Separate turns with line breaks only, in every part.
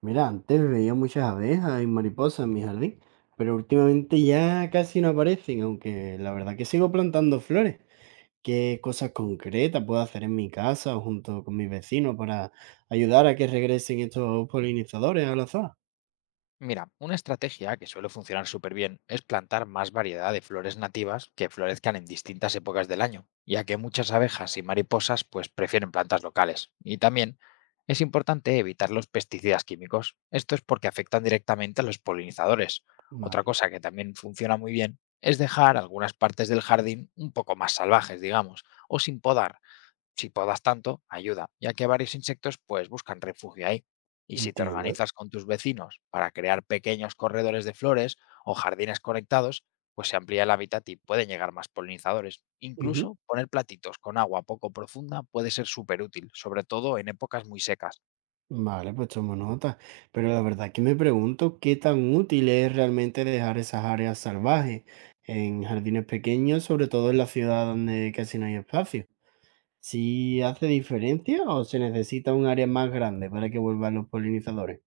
Mira, antes veía muchas abejas y mariposas en mi jardín, pero últimamente ya casi no aparecen, aunque la verdad que sigo plantando flores. ¿Qué cosas concretas puedo hacer en mi casa o junto con mis vecinos para ayudar a que regresen estos polinizadores a la zona?
Mira, una estrategia que suele funcionar súper bien es plantar más variedad de flores nativas que florezcan en distintas épocas del año, ya que muchas abejas y mariposas pues prefieren plantas locales. Y también es importante evitar los pesticidas químicos. Esto es porque afectan directamente a los polinizadores. Otra
Vale,
cosa que también funciona muy bien es dejar algunas partes del jardín un poco más salvajes, digamos, o sin podar, si podas tanto, ayuda, ya que varios insectos pues buscan refugio ahí. Y si te
entiendo.
organizas con tus vecinos para crear pequeños corredores de flores o jardines conectados, pues se amplía el hábitat y pueden llegar más polinizadores.
Ujú.
Incluso poner platitos con agua poco profunda puede ser súper útil, sobre todo en épocas muy secas.
Vale, pues tomo nota. Pero la verdad que me pregunto qué tan útil es realmente dejar esas áreas salvajes en jardines pequeños, sobre todo en la ciudad donde casi no hay espacio. ¿Si hace diferencia o se necesita un área más grande para que vuelvan los polinizadores?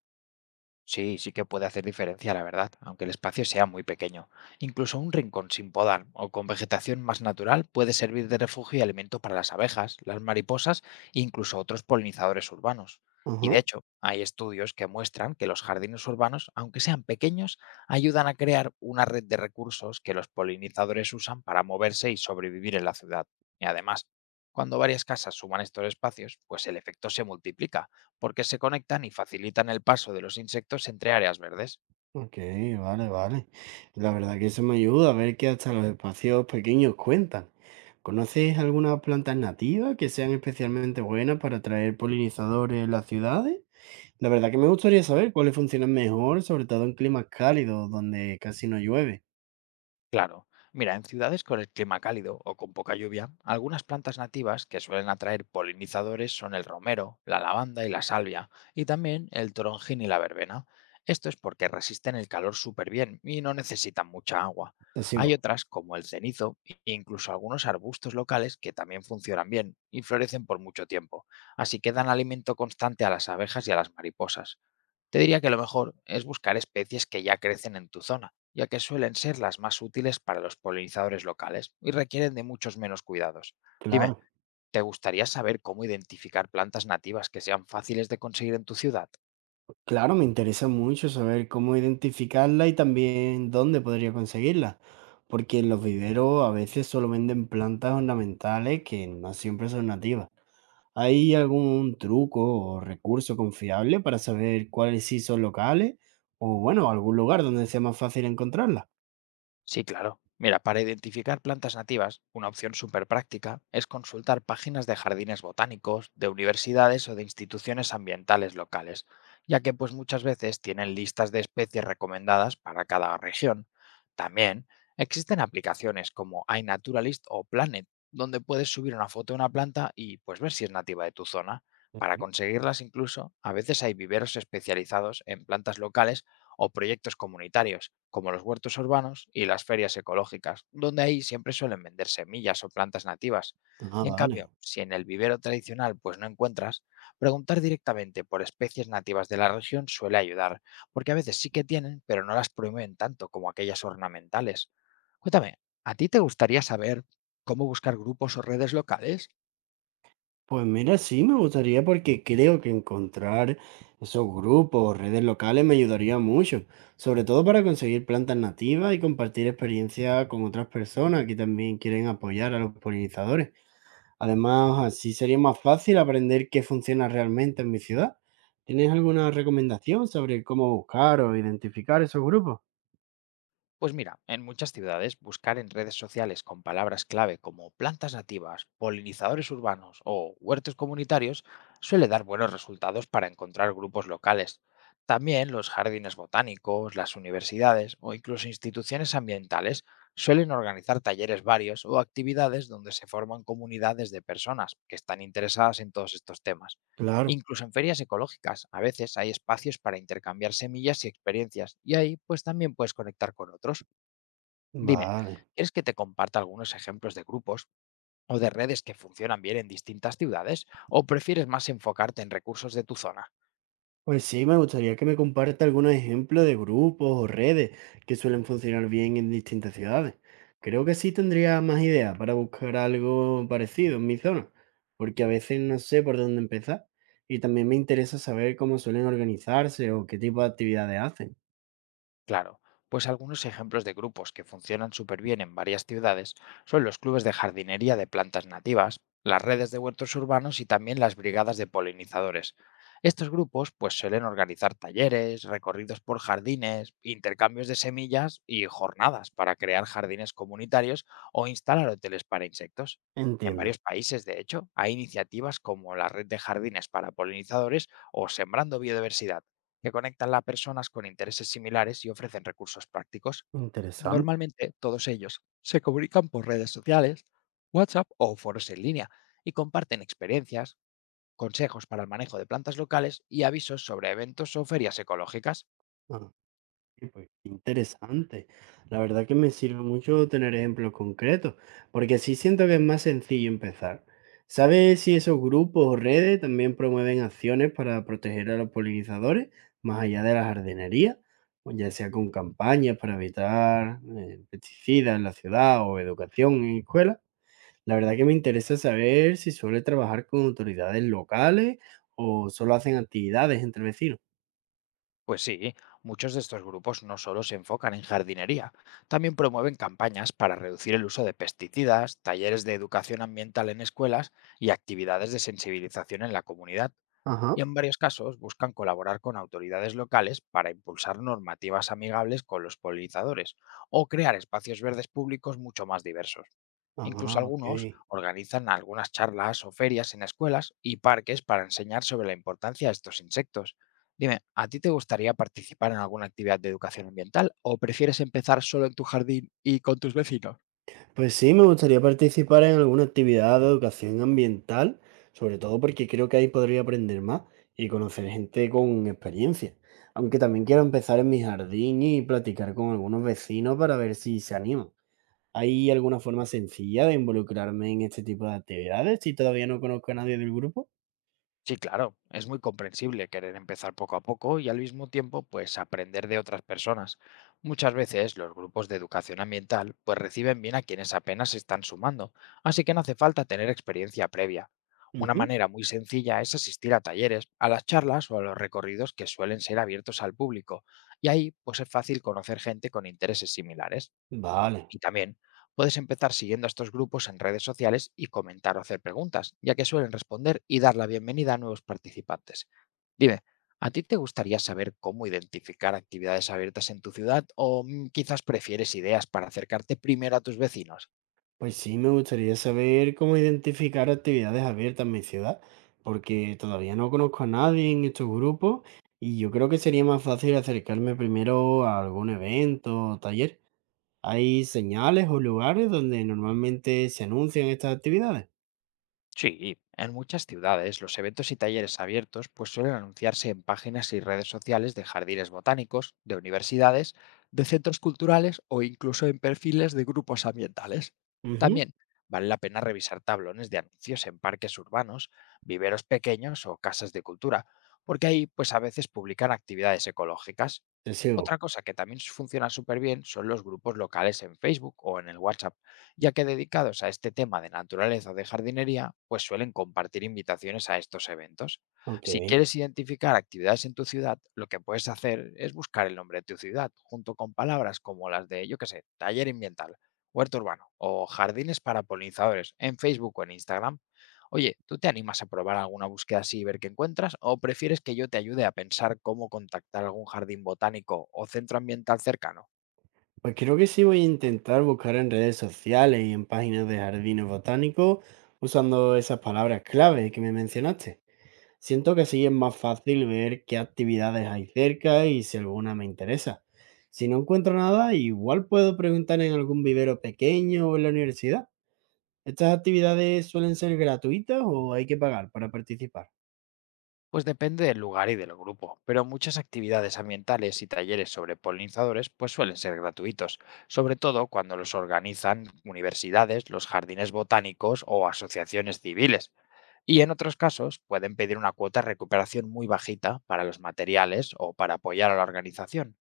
Sí, sí que puede hacer diferencia, la verdad, aunque el espacio sea muy pequeño. Incluso un rincón sin podar o con vegetación más natural puede servir de refugio y alimento para las abejas, las mariposas e incluso otros polinizadores urbanos. Y
Ajá,
de hecho, hay estudios que muestran que los jardines urbanos, aunque sean pequeños, ayudan a crear una red de recursos que los polinizadores usan para moverse y sobrevivir en la ciudad. Y además, cuando varias casas suman estos espacios, pues el efecto se multiplica porque se conectan y facilitan el paso de los insectos entre áreas verdes.
ok, vale, vale. La verdad que eso me ayuda a ver que hasta los espacios pequeños cuentan. ¿Conoces algunas plantas nativas que sean especialmente buenas para atraer polinizadores en las ciudades? La verdad que me gustaría saber cuáles funcionan mejor, sobre todo en climas cálidos donde casi no llueve.
Claro, mira, en ciudades con el clima cálido o con poca lluvia, algunas plantas nativas que suelen atraer polinizadores son el romero, la lavanda y la salvia, y también el toronjín y la verbena. Esto es porque resisten el calor súper bien y no necesitan mucha agua.
Así,
Hay otras, como el cenizo, e incluso algunos arbustos locales que también funcionan bien y florecen por mucho tiempo, así que dan alimento constante a las abejas y a las mariposas. Te diría que lo mejor es buscar especies que ya crecen en tu zona, ya que suelen ser las más útiles para los polinizadores locales y requieren de muchos menos cuidados. Dime,
claro.
¿te gustaría saber cómo identificar plantas nativas que sean fáciles de conseguir en tu ciudad?
Claro, me interesa mucho saber cómo identificarla y también dónde podría conseguirla, porque en los viveros a veces solo venden plantas ornamentales que no siempre son nativas. ¿Hay algún truco o recurso confiable para saber cuáles sí son locales o bueno, algún lugar donde sea más fácil encontrarla?
Sí, claro. Mira, para identificar plantas nativas, una opción súper práctica es consultar páginas de jardines botánicos, de universidades o de instituciones ambientales locales, ya que pues muchas veces tienen listas de especies recomendadas para cada región. También existen aplicaciones como iNaturalist o Planet, donde puedes subir una foto de una planta y pues ver si es nativa de tu zona. Para
Ujú.
conseguirlas incluso, a veces hay viveros especializados en plantas locales o proyectos comunitarios, como los huertos urbanos y las ferias ecológicas, donde ahí siempre suelen vender semillas o plantas nativas.
Ah,
Y en
vale.
cambio, si en el vivero tradicional pues no encuentras, preguntar directamente por especies nativas de la región suele ayudar, porque a veces sí que tienen, pero no las promueven tanto como aquellas ornamentales. Cuéntame, ¿a ti te gustaría saber cómo buscar grupos o redes locales?
Pues mira, sí me gustaría porque creo que encontrar esos grupos o redes locales me ayudaría mucho, sobre todo para conseguir plantas nativas y compartir experiencia con otras personas que también quieren apoyar a los polinizadores. Además, así sería más fácil aprender qué funciona realmente en mi ciudad. ¿Tienes alguna recomendación sobre cómo buscar o identificar esos grupos?
Pues mira, en muchas ciudades buscar en redes sociales con palabras clave como plantas nativas, polinizadores urbanos o huertos comunitarios suele dar buenos resultados para encontrar grupos locales. También los jardines botánicos, las universidades o incluso instituciones ambientales suelen organizar talleres varios o actividades donde se forman comunidades de personas que están interesadas en todos estos temas.
Claro,
Incluso en ferias ecológicas, a veces hay espacios para intercambiar semillas y experiencias, y ahí pues también puedes conectar con otros. Dime,
vale.
¿quieres que te comparta algunos ejemplos de grupos o de redes que funcionan bien en distintas ciudades o prefieres más enfocarte en recursos de tu zona?
Pues sí, me gustaría que me comparta algunos ejemplos de grupos o redes que suelen funcionar bien en distintas ciudades. Creo que sí tendría más ideas para buscar algo parecido en mi zona, porque a veces no sé por dónde empezar y también me interesa saber cómo suelen organizarse o qué tipo de actividades hacen.
Claro, pues algunos ejemplos de grupos que funcionan súper bien en varias ciudades son los clubes de jardinería de plantas nativas, las redes de huertos urbanos y también las brigadas de polinizadores. Estos grupos pues suelen organizar talleres, recorridos por jardines, intercambios de semillas y jornadas para crear jardines comunitarios o instalar hoteles para insectos. En
Entiendo.
varios países, de hecho, hay iniciativas como la Red de Jardines para Polinizadores o Sembrando Biodiversidad que conectan a personas con intereses similares y ofrecen recursos prácticos.
Interesante.
Normalmente todos ellos se comunican por redes sociales, WhatsApp o foros en línea, y comparten experiencias, consejos para el manejo de plantas locales y avisos sobre eventos o ferias ecológicas.
Sí, pues, interesante. La verdad que me sirve mucho tener ejemplos concretos, porque sí siento que es más sencillo empezar. ¿Sabes si esos grupos o redes también promueven acciones para proteger a los polinizadores más allá de la jardinería? O ya sea con campañas para evitar pesticidas en la ciudad o educación en escuelas. La verdad que me interesa saber si suele trabajar con autoridades locales o solo hacen actividades entre vecinos.
Pues sí, muchos de estos grupos no solo se enfocan en jardinería, también promueven campañas para reducir el uso de pesticidas, talleres de educación ambiental en escuelas y actividades de sensibilización en la comunidad.
Ajá.
Y en varios casos buscan colaborar con autoridades locales para impulsar normativas amigables con los polinizadores o crear espacios verdes públicos mucho más diversos. Incluso
Ah, ok.
algunos organizan algunas charlas o ferias en escuelas y parques para enseñar sobre la importancia de estos insectos. Dime, ¿a ti te gustaría participar en alguna actividad de educación ambiental o prefieres empezar solo en tu jardín y con tus vecinos?
Pues sí, me gustaría participar en alguna actividad de educación ambiental, sobre todo porque creo que ahí podría aprender más y conocer gente con experiencia. Aunque también quiero empezar en mi jardín y platicar con algunos vecinos para ver si se animan. ¿Hay alguna forma sencilla de involucrarme en este tipo de actividades si todavía no conozco a nadie del grupo?
Sí, claro, es muy comprensible querer empezar poco a poco y al mismo tiempo pues aprender de otras personas. Muchas veces los grupos de educación ambiental pues reciben bien a quienes apenas se están sumando, así que no hace falta tener experiencia previa. Una
Ujú.
manera muy sencilla es asistir a talleres, a las charlas o a los recorridos que suelen ser abiertos al público, y ahí pues es fácil conocer gente con intereses similares.
Vale.
Y también puedes empezar siguiendo a estos grupos en redes sociales y comentar o hacer preguntas, ya que suelen responder y dar la bienvenida a nuevos participantes. Dime, ¿a ti te gustaría saber cómo identificar actividades abiertas en tu ciudad o quizás prefieres ideas para acercarte primero a tus vecinos?
Pues sí, me gustaría saber cómo identificar actividades abiertas en mi ciudad, porque todavía no conozco a nadie en estos grupos y yo creo que sería más fácil acercarme primero a algún evento o taller. ¿Hay señales o lugares donde normalmente se anuncian estas actividades?
Sí, en muchas ciudades los eventos y talleres abiertos pues suelen anunciarse en páginas y redes sociales de jardines botánicos, de universidades, de centros culturales o incluso en perfiles de grupos ambientales.
Ujú,
También vale la pena revisar tablones de anuncios en parques urbanos, viveros pequeños o casas de cultura, porque ahí pues a veces publican actividades ecológicas.
te sigo.
Otra cosa que también funciona súper bien son los grupos locales en Facebook o en el WhatsApp, ya que dedicados a este tema de naturaleza o de jardinería, pues suelen compartir invitaciones a estos eventos.
Ok.
Si quieres identificar actividades en tu ciudad, lo que puedes hacer es buscar el nombre de tu ciudad junto con palabras como las de, yo qué sé, taller ambiental, huerto urbano o jardines para polinizadores en Facebook o en Instagram. Oye, ¿tú te animas a probar alguna búsqueda así y ver qué encuentras? ¿O prefieres que yo te ayude a pensar cómo contactar algún jardín botánico o centro ambiental cercano?
Pues creo que sí voy a intentar buscar en redes sociales y en páginas de jardines botánicos usando esas palabras clave que me mencionaste. Siento que sí es más fácil ver qué actividades hay cerca y si alguna me interesa. Si no encuentro nada, igual puedo preguntar en algún vivero pequeño o en la universidad. ¿Estas actividades suelen ser gratuitas o hay que pagar para participar?
Pues depende del lugar y del grupo, pero muchas actividades ambientales y talleres sobre polinizadores pues suelen ser gratuitos, sobre todo cuando los organizan universidades, los jardines botánicos o asociaciones civiles. Y en otros casos pueden pedir una cuota de recuperación muy bajita para los materiales o para apoyar a la organización.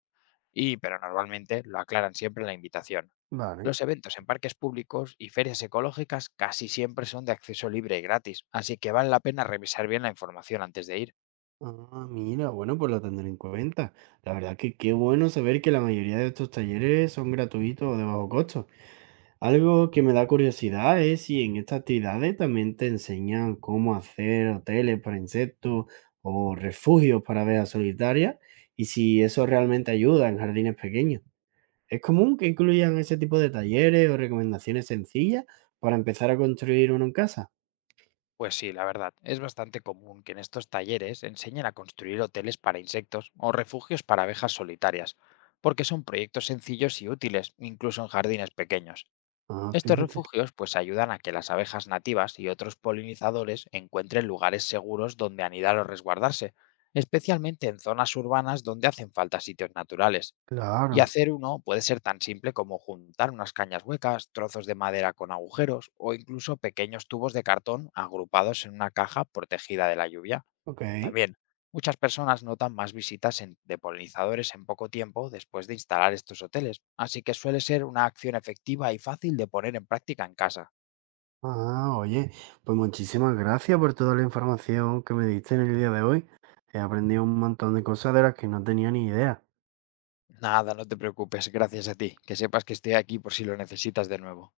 Y pero normalmente lo aclaran siempre en la invitación.
Vale.
Los eventos en parques públicos y ferias ecológicas casi siempre son de acceso libre y gratis, así que vale la pena revisar bien la información antes de ir.
Ah, mira, bueno, pues lo tendré en cuenta. La verdad que qué bueno saber que la mayoría de estos talleres son gratuitos o de bajo costo. Algo que me da curiosidad es si en estas actividades también te enseñan cómo hacer hoteles para insectos o refugios para abejas solitarias y si eso realmente ayuda en jardines pequeños. ¿Es común que incluyan ese tipo de talleres o recomendaciones sencillas para empezar a construir uno en casa?
Pues sí, la verdad, es bastante común que en estos talleres enseñen a construir hoteles para insectos o refugios para abejas solitarias, porque son proyectos sencillos y útiles, incluso en jardines pequeños.
Ah,
Estos
fíjate.
refugios pues ayudan a que las abejas nativas y otros polinizadores encuentren lugares seguros donde anidar o resguardarse, especialmente en zonas urbanas donde hacen falta sitios naturales. Y
Claro,
hacer uno puede ser tan simple como juntar unas cañas huecas, trozos de madera con agujeros o incluso pequeños tubos de cartón agrupados en una caja protegida de la lluvia.
ok.
También, muchas personas notan más visitas de polinizadores en poco tiempo después de instalar estos hoteles, así que suele ser una acción efectiva y fácil de poner en práctica en casa.
Ah, oye, pues muchísimas gracias por toda la información que me diste en el día de hoy. He aprendido un montón de cosas de las que no tenía ni idea.
Nada, no te preocupes, gracias a ti, que sepas que estoy aquí por si lo necesitas de nuevo.